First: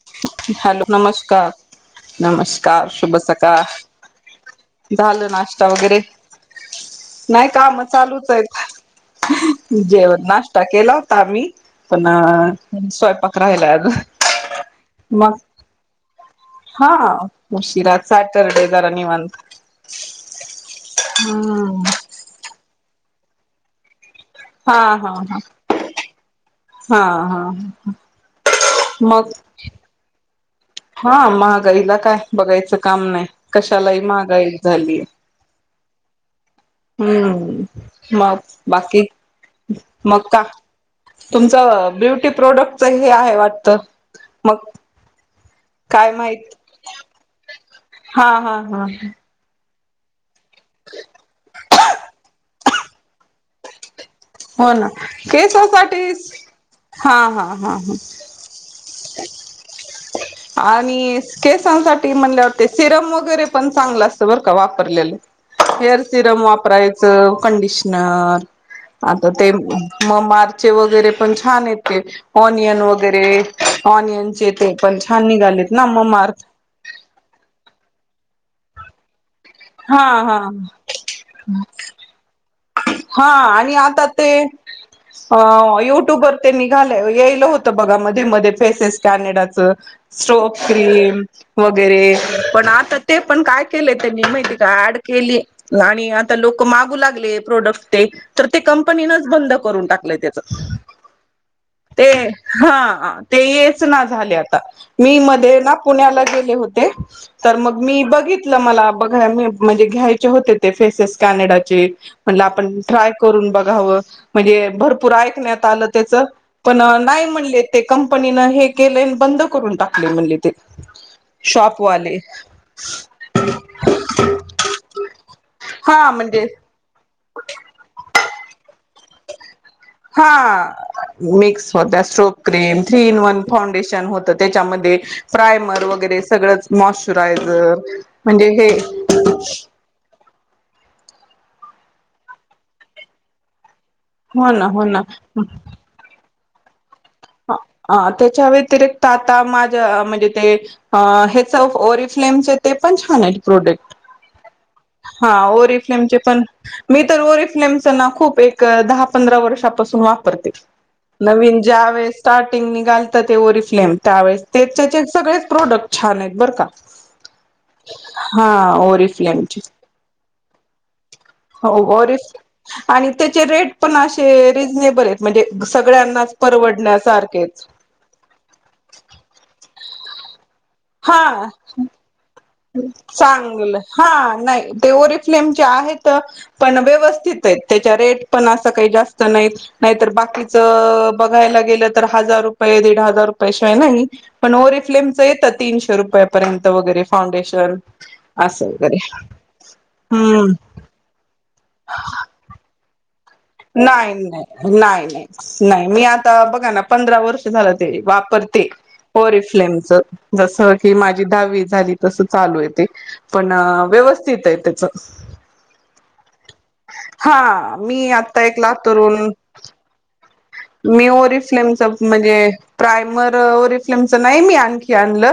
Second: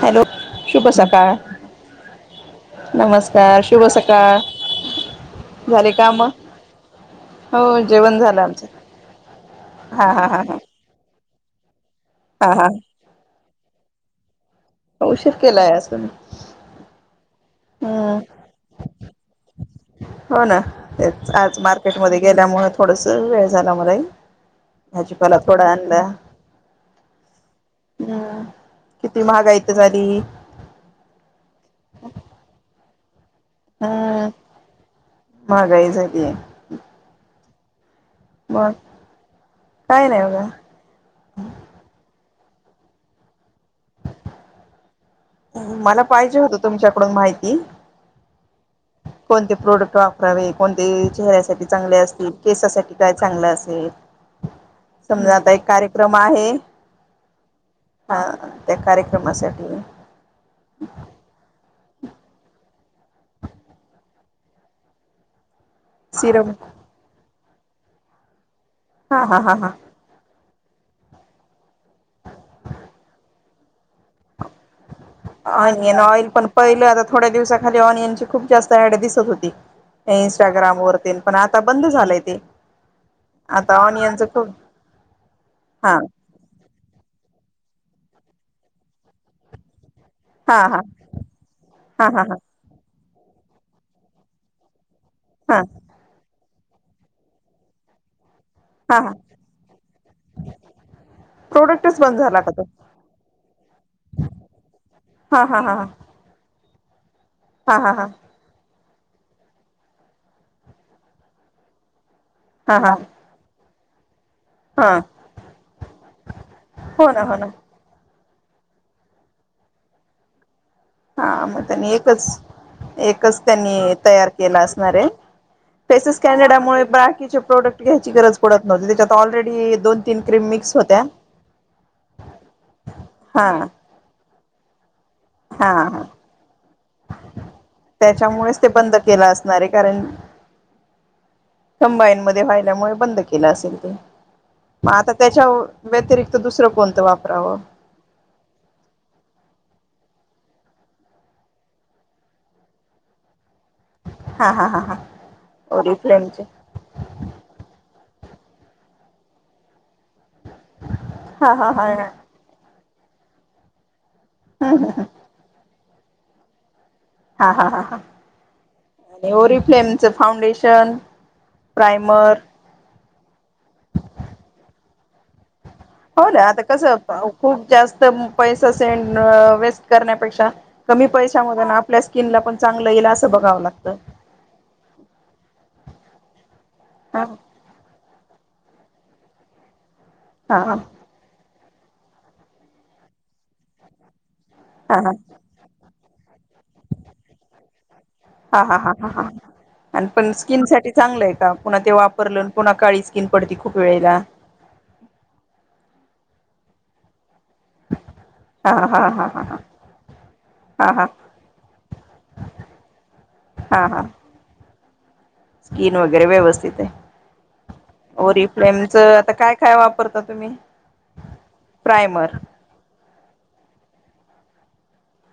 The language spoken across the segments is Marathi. हॅलो हॅलो शुभ सकाळ नमस्कार नमस्कार शुभ नमस्कार सकाळ शुभ सकाळ झालं नाश्ता झाले वगैरे? का मग नाय हो काम जेवण झालं चालूचयत. आमचं हा हा जेवण हा हा नाश्ता केलात? तामी पुन्हा हा हा स्वयंपाक राहिलाय अजून. उशीर मग, केलाय आज तुम्ही हा. उशिरा आज हम्म सॅटर्डे निवांत. हो ना, तेच आज हम्म मार्केटमध्ये गेल्यामुळे थोडसं वेळ झाला मलाही. हा हा भाजीपाला थोडा आणला. हा हा हा. हम्म किती मग? महागाई तर झाली हा महागाईला काय, बघायचं. काम नाही कशालाही हम्म महागाई झालीये [unintelligible] हम्म. मग बाकी? नाही मग काय? बघा तुमचं ब्युट टी प्रोडक्टचं हे आहे वाटत. मग मला काय पाहिजे माहित होत तुमच्याकडून माहिती हा हा हा कोणते प्रोडक्ट वापरावे? कोणते चेहऱ्यासाठी चांगले असतील? केसासाठी काय चांगलं असेल? हो ना समजा आता एक केसासाठी कार्यक्रम आहे हा हा ह हा त्या कार्यक्रमासाठी. आणि केसांसाठी म्हणल्यावर ते सिरम वगैरे पण चांगलं असत, बरं का वापरलेलं. हेअर सिरम वापरायचं. कंडिशनर हा आता हा ते हा हा म वगैरे पण छान ते, ऑनियन वगैरे ऑनियनचे ते पण छान निघालेत ना ऑनियन मग ऑइल, मार्क पण पहिल आता थोड्या दिवसाखाली ऑनियन खूप जास्त ॲड दिसत होती, हा त्या हा इंस्टाग्राम वरती पण आता बंद झालंय ते. हा आणि आता ते ऑनियनच खूप अ, हा युट्यूब वर ते निघाले यायल होत. तर बघा, मध्ये, मध्ये, फेसेस कॅनडाचं हा स्ट्रॉप हा क्रीम, हा वगैरे हा हा पण आता ते पण काय केलंय त्यांनी, माहितीए का, ऍड केली हा आणि आता लोक मागू लागले प्रोडक्ट ते तर ते हा हा कंपनीनच बंद करून टाकलंय त्याच प्रोडक्ट ते. हा ते येच ना झाले आता, मी हा मध्ये हा ना हा पुण्याला गेले होते. तर मग हा हा मी हा बघितलं, मला बघा मी म्हणजे घ्यायचे होते ते फेसेस कॅनेडाचे. म्हणलं, आपण हा हा ट्राय करून बघावं. म्हणजे हा भरपूर ऐकण्यात आलं त्याच, पण हो ना नाही हो ना म्हणले ते कम कंपनी ने हे केले बंद करून टाकलय म्हणले ते. हा मग त्यांनी शॉपवाले एकच, एकच त्यांनी तयार केला असणार आहे. हा फेसेस म्हणजे कॅनडामुळे बाकीचे प्रोडक्ट घ्यायची गरज पडत नव्हती, त्याच्यात ऑलरेडी दोन तीन हा क्रीम मिक्स होत्या मिक्स होत strobe cream, three in one हा फाउंडेशन. होत तेच्यामध्ये. हा प्रायमर हा वगैरे सगळंच मॉशचरायझर म्हणजे त्याच्यामुळेच हे कम्बाईन मध्ये व्हायल्यामुळे बंद केलं असेल. हो ना हो मग ना आता त्याच्या व्यतिरिक्त दुसरं कोणतं वापर हा त्याच्या व्यतिरिक्त, आता माझ्या म्हणज ह याचं ओरिफ्लेम चे ते पण छान आहे. प्रोडेक्ट हा हा हा हा ओरिफ्लेमचे पण मी तर, ओरिफ्लेमच ना खूप एक दहा, पंधरा, वर्षापासून वापरते हा नविन हा ज्या हा हा वेळेस कटिंग नि घालत ते, ओरिफ्लेम त्यावेळेस ते त्याचे सगळेच प्रोडक्ट छान आहेत बरं का. हा, हा, हा, ह हा आणि ओरिफ्लेमची ओरिफ्लेमच फाउंडेशन हो प्रायमर वरिफ आणि त्याचे रेट पण असे रिझनेबल आहेत. म्हणजे हो सगळ्यांनाच ना आता परवडण्यास कसं खूप जास्त पैसा सेंड अ वेस्ट करण्यापेक्षा कमी पैशा हा मधे, आपल्या स्किनला पण चांगलं येईल असं बघावं चांगलं. लागतं हा नाही ते, ओरिफ्लेमचे आहेत. पण हा व्यवस्थित आहेत. त्याच्या रेट पण असं काही जास्त नाहीत. नाहीतर बाकीच हा हा बघायला गेलं तर, हजार रुपये दीड हजार रुपयाशिवाय नाही. पण ओरीे हा हा फ्लेमचं येत तीनशे रुपया पर्यंत. 'फाउंडेशन' असं हा हा वगैरे हा हा आणि पण हम्म. स्किन साठी चांगलं आहे का पुन्हा ते वापरलं, पुन्हा काळी स्किन पडती खूप नाही वेळेला हा नाही, नाही नाही, नाही मी आता बघा ना पंधरा वर्ष झालं ते वापरते. हा हा हा हा 'ओरिफ्लेम ' च जस हा की हा माझी दहावी झाली तस चालू आहे ते पण हा हा व्यवस्थित आहे त्याच. स्किन वगैरे व्यवस्थित आहे. हा मी आता ओरी एक फ्लेमच लातूरून आता काय काय वापरत मी ओरिफ्लेमच म्हणजे, प्रायमर ओरि ओरिफ्लेम नाही मी आणखी आणल,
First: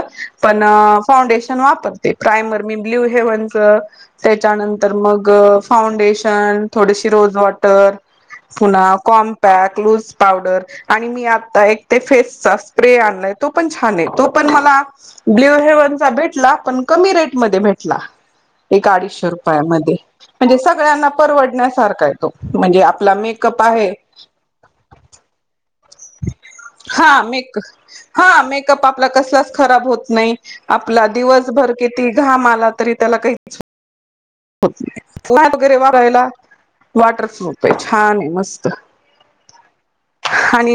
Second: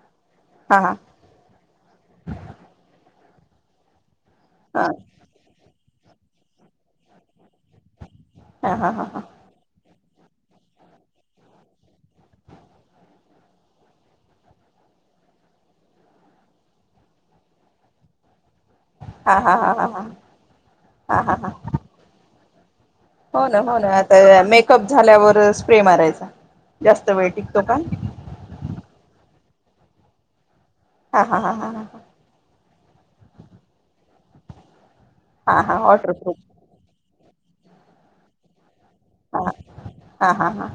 पण हा हा फॉउंडेशन वापरते प्रायमर मी ब्ल्यू हेवन च हा त्याच्यानंतर मग फाउंडेशन, थोडीशी रोज वॉटर तर हा हा पुन्हा हा कॉमपॅक लूस पावडर आणि मी आता एक ते फेसचा स्प्रे आणलाय तो पण छान आहे तो पण मला ब्ल्यू हेव्हनचा भेटला पण कमी रेटमध्ये भेटला एक अडीचशे हा हा हा हा रुपयामध्ये म्हणजे सगळ्यांना हा हा हा परवडण्यासारखा आहे तो म्हणजे आप हो ना हो ना आता मेकअप झाल्यावरच हा मेक का? हा मेकअप आपला कस असत खराब होत नाही आपला हा हा हा हा दिवसभर ह किती घाम आला तरी त्याला काहीच हो नाहीय हा वगैरे हा वारायला वॉटरप्रूफ वॉटरफ्रुफ आहे छान आहे मस्त. हा हा हा हा.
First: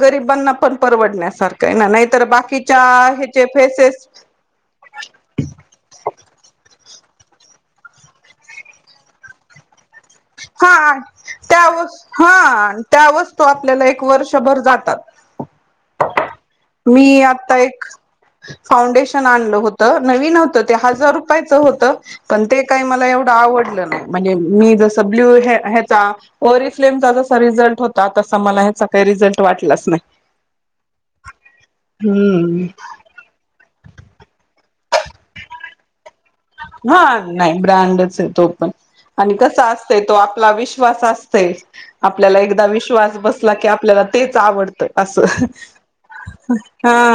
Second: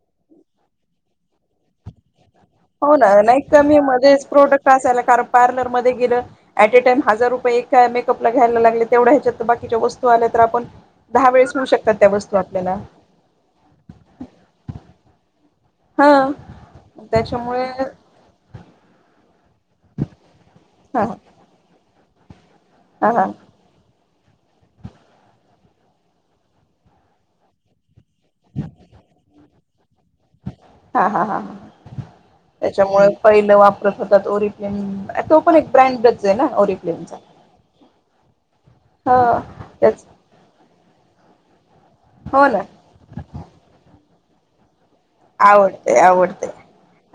गरीबांना पण परवडण्यासारख ना नाहीतर बाकी, हो ना नाही तर मी मध्येच प्रोडक्ट असायला क कारण पार्लरमध्येध्ये गेलं ऐ एक टाईम हजार रुपये एका मेकअपला घ्यायला लागले तेवढ्याहेजात बाकीच्या वस्तू आल्या तर आपण हा दहा वेळेस होऊ त्या शकतात वसू वस्तू आपल्याला हा त्या वस्तू आपल्याला एक वर्षभर जातात ह [inaudible] मी आता एक फउंडेश, टन आणलं होत नवीन होत ते हा हजार हा रुपयाच होत पण ते काही मला हा एवढं आवडलं नाही. म्हणजे मी जस ब्ल्यूहे हेचा ओरि फ्लेम चा जसा रिझल्ट होता. ता तसा मला ह्याचा काही रिझल्ट वाटलाच नाही हा हा हा हम्म त्याच्यामुळे पहिलं वापरत होतात ओरी तो पण एक ब्रँडच आहे ना हा ओरिफ्लेमचा नाही ब्रँडच आहे तो पण ह आणि कसा असतय त्याच तो आपला विश् विश्वास असतय आपल्याला हो ना एकदा विश्वास बसला की आपल्याला तेच आवडतं असं आवडते आवडते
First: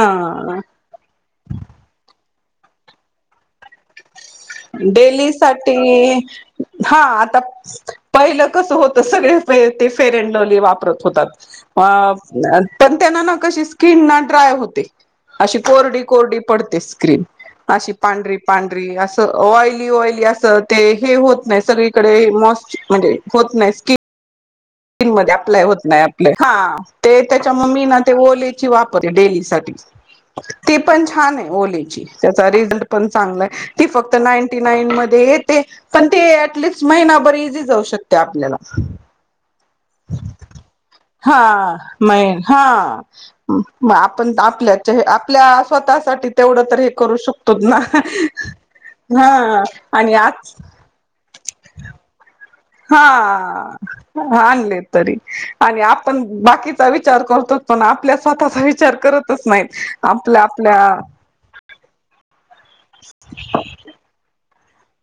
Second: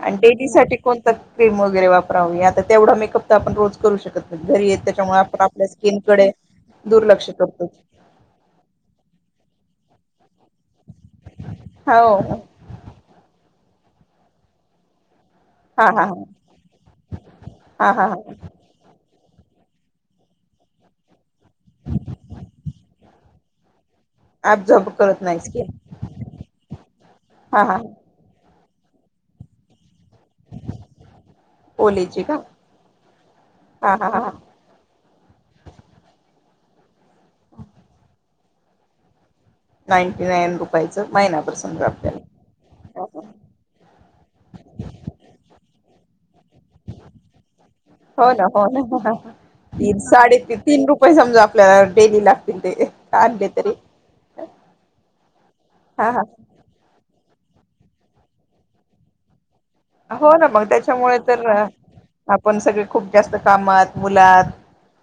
आणि डेली साठी कोणत क्रीम वगैरे वापरावी यात तर तेवढा मेकअप तर आपण रोज करू शकत नाही घरी येत त्याच्यामुळे डेली आपण आपल्या साठी स्किनकडे हा दुर्लक्ष आता करतो पहिलं कस होत सगळे पेस्ट फेअर अड लवली वापरत होतात हो पण त्यांन ना कशी किनना ड्राय होते अशी हा कोरडी हा हा कोरडी पडते स्क्रीन हा अशी हा पांढरी हा पांढरी अस ऑली ऑली अस ते हे होत नाही सगळीकडे मस् म्हणजे होत नाही स्किन ऍब्झॉर्ब करत क्रीममुलेच नाही अप्लाय स्किन होत नाही आपलं हा ते हा त्याच्यामुले हा मी ना ते ओली हि वापर डेली साठी हम ती पण छान आहे ओलीची त्याचा रिझल्ट पण चांगला आहे ती हा हा फक्त हा नाईंटी नाईन मध्ये ते ते पण ते आतलिस्ट महिना बर इझी जाऊ शकते आपल्याला. नाईनटी नाईन रुपये. हा मेन हा आपण आपल्याचेह आपल्या स्वतःसाठी तेवढं त हे करू शकतो ना हो ना हो ना हा आणि आज आपल्या डेलीला हा आणले तरी आणि हा आपण हा बाकीचा विचार करू पण आपल्या स्वतःचा विचार करतच नाही. हो ना मग त्याच्यामुळे तर आपण सगळे खूप जास्त कामात मुलात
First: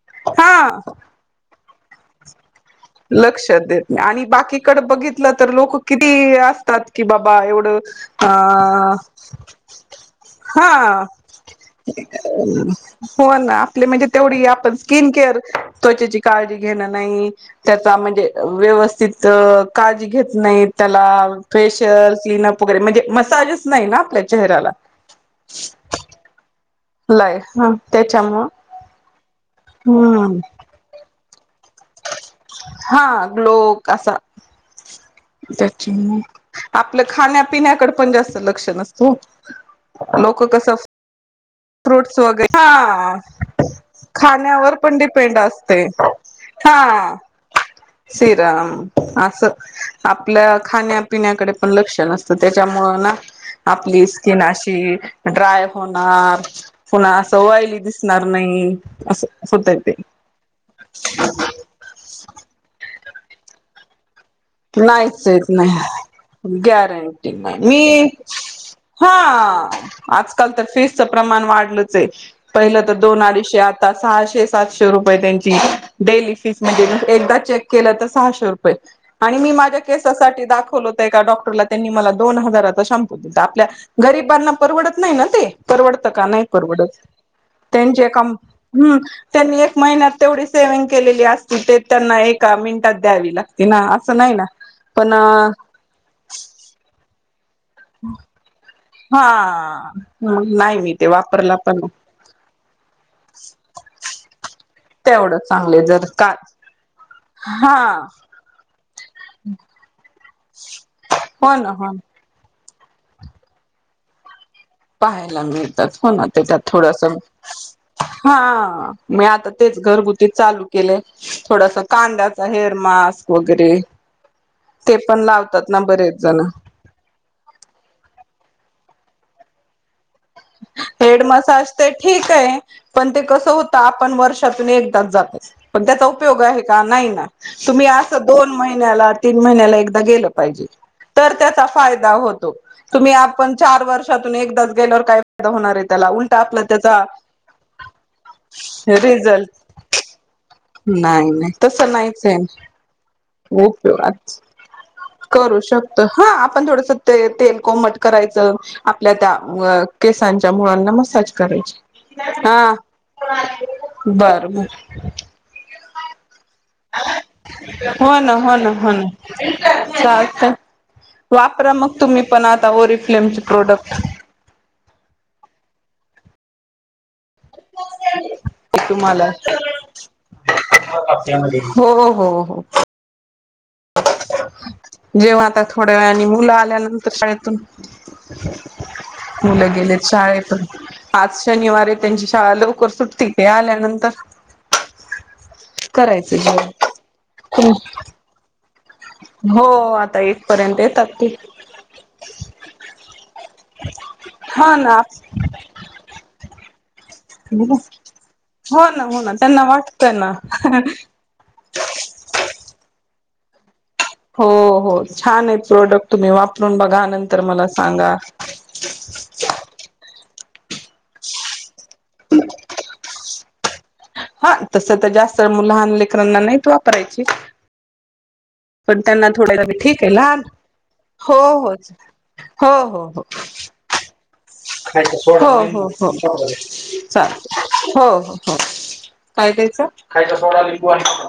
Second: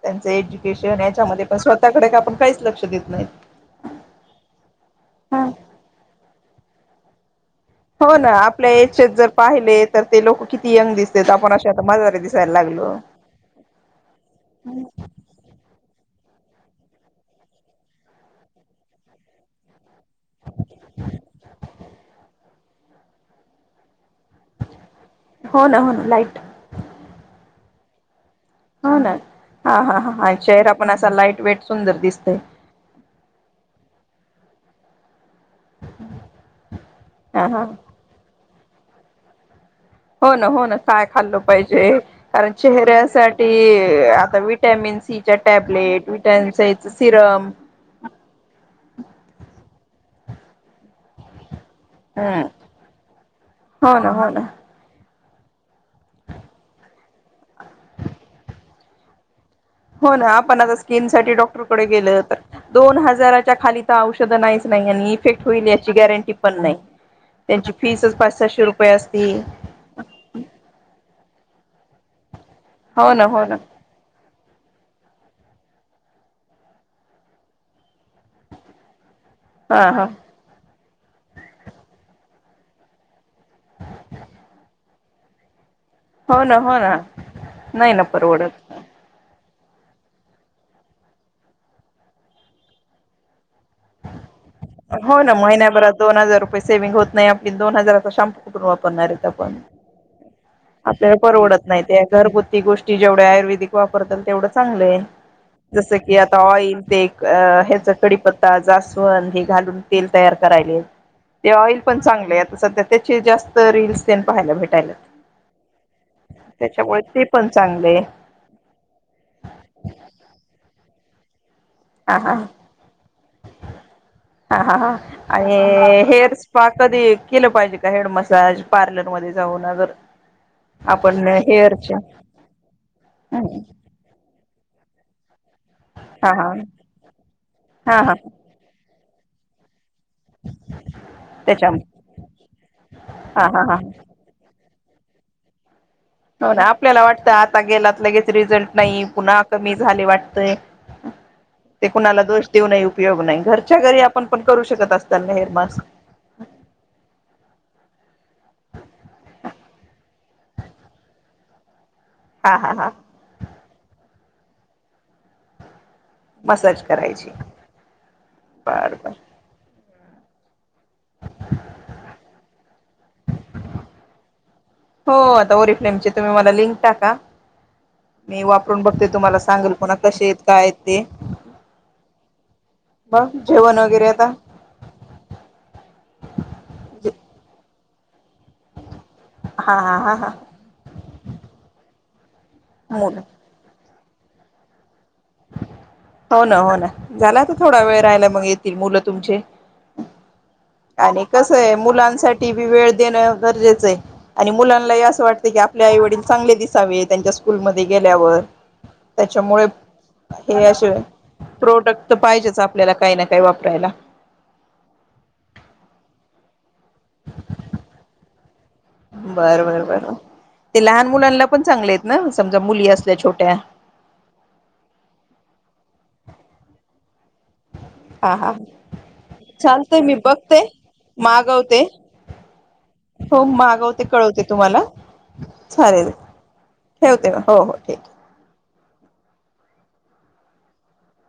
त्यां हा एज्युकेशन याच्या पण स्वतःकडे का आपण काहीच लक्ष देत नाहीत. लक्षात देत नाही आणि बाकीकडे बघितलं तर लोक किती असतात की बाबा एवढं हो ह ना आपल्या एजचे जर पाहिले तर ते लोक हा किती यंग हा दिसतेत आपण असे आता म्हातारे दिसायला लागलो. हो ना आपली म्हणजे तेवढी आपण स्किन केअर त्वचेची काळजी घेणं नाही त्याचा म्हणजे व्यवस्थित काळजी घेत नाहीत त्याला फेशियलस स्किन अप वगैरे म्हणजे मसाजच नाही ना आपल्या चेहऱ्याला हो ना हो ना लाईट. लाय हा त्याच्यामुळ हो हा हा हा चेहरा पण असा लाट वेट सुंदर दिसतोय. हा ग्लो कसा त्याची, आपलं हा हा खाण्यापिण्याकडं पण जास्त लक्ष नसतं ओ. हो ना. हो ना. काय खाल्ल पाहिज जे फ्रूट्स कारण वगैरे हा चेहऱ्यासाठी आपण खाण्यावर पण विटमिन सी च्या डिपेंड असते टॅबलेट, विटमिन सी हा च [unintelligible] सिरम सिरम अस आपल्या खाण्यापिण्याकडे पण लक्ष नसतं हम्म त्याच्यामुळं ना, हो आपली ना हो स्किन ना अशी ड्राय होणार. पुन्हा असं ऑयली दिसणार नाही असं. होतय ते हो ना, आपण आता स्किन साठी डॉक्टरकडे गेल तर दोन हजाराच्या खाली तर औष [unintelligible] आणि नाहीच इफेक्ट येत होईल याची गॅरंटी नाही पण नाही, गॅरंटी त्यांची फिस च पाच-सहाशे रूपये असती. [unintelligible] आज काल तर फीज च प्रमाण वाढलं चे पहिला तर हो दोन ना हो ना अडीशे आता सहाशे, सातशे रुपये त्यांच डेली फीस मधील म्हणजे एकदा चेक केलं तर सहाशे रुपये. आणि मी माझ्या हा हा केसासाठी दाखवलो एका डॉक्टरला त्यांनी मला दोन हजाराचा शॅम्पू दिलता, आपल्या गरीबांना परवडत नाही ना ते. परवडतं का? हो नाही ना हो परवडत, ना नाही ना त्यांचे काम परवडत हम्म त्यांनी एक महिन्यात तेवढी सेविंग केलेली असती, ते त्यांना एका मिनिटात द्यावी लागती ना. नाही ना पण हो ना. महिन्याभरात दोन हजार रुपये सेविंग होत नाही आपली, दोन हजारचा शॅम्पो कुटून वाप हा देणारेत आपण, मग नाही मी ते आपल्याला वापरला परवडत नाही पण त्या घरगुती गोष्टी जेवढं आयुर्वेदिक वापरताल तेवढं चांगलंय. तेवढं चांगले जस जर की का आता [unintelligible] हा हेचा कडीपत्ता जा जास्वंद हे घालून तेल तयार करायले, हे हो ना ऑइल हो पण ना चांगलेत आता सध्या त्याचे जास्त रील्स पण पाहायला भेट पाहायला मिळतात हो ना. त्याच्यात त्याच्यामुळे थोडस ते पण चांगले हा म आता ते घरगुती चालू केले थोडास हा हा कांद्याचा हेअर मास्क वगैरे हा हा हा ते पण आणि लावतात ना बरेच हेअर जण स्पा कधी केलं पाहिजे का? हेड मसाज पार्लरमध्ये जाऊन अगर हेड आपण मसाज ते हेअरच्या ठीक आहे, पण ते कस होत आपण वर्षात तुन एकदाच जातो पण त्याचा हा उपयोग हा आहे का? नाही ना तुम्ही हा हा असं दोन महिन्याला तीन महिन्याला एक म गेलं तर त्याचा त्याच्या फायदा होतो, तुम्ही हा आपण हा हा चार वर्षातून एकदा ज गेल्यावर काय [unintelligible] होणार आहे हो ना. आपल्याला त्याचा वाटतं आता गेलात लगेच रिझल्ट नाही, पुन्हा रिझल्ट कमी झाले वाटतय नाही नाही ते तसं कुणाला नाहीच आहे दोष देऊनही उपयोग नाही, घरच्या घरी आपण उपयोगात पण करू शकत असत ना हेअर मास्क? [unintelligible] हा, आपण थोडसं ते तेल कोमट करायचं आपल्या त्या अ केसांच्या मुळांना मसाज करायची, हा बर. हर मसाज करायची हो न हो न हो बर बर ना अच्छ अच्छा वापरा मग तुम्ही पण आता ओरिफ्लेमचे प्रोडक्ट हो आता ओरीफ्लेमचे तुम्ही मला लिंक टाका मी वापरून बघते तुम्हाला सांगेल पुन्हा कसे आहेत काय आहेत ते हो हो हो ब जेवण वगैरे आता जेव्हा आता थोड्या वे आणि मुलं आल्यानंतर शाळेतून मुलं हा हा गेलेत हा हा शाळेत पाच शनिवार त्यांची च लवकर मुलं सुट्ट ते आल्यानंतर करायचं हो ना हो ना जेवण झाला तर थोडा वेळ राहिला मग तिमुूलं तुमचे हो आता एक पर्यंत येतात आणि ते कस आहे मुलांसाठी बी वेळ देणं गरजेचं आहे आणि हा ना मुलांनाही असं वाटत क आपल्या आईवडील चांगले दिस त्यांच्या स्कूलमध्ये गेल्यावर हो ना हो ना त्याच्यामुळे त्यांना वाटतंय ना हे अशिय प्रोडक्ट तर पाहिजेच आपल्याला काही ना काही वापरायला हो हो छान आहे प्रोडक्ट तुम्ही वापरून बघा नंतर मला सांगा बर बर बर ते लहान मुलांना पण चांगले ना समजा मुली असल्या छोट्या हा तसं तर जास्त लहान लेकरनांना नाहीत वापरायची हा हा पण त्यांना थोड चालतय ठीक आहे मी लाल बघते हो हो मागवते हो हो मागवते कळवते तुम्हाला हो हो हो चालेल हो चाल हो हो हो काय क्यायचं खायचा सोडा लिंबू आहे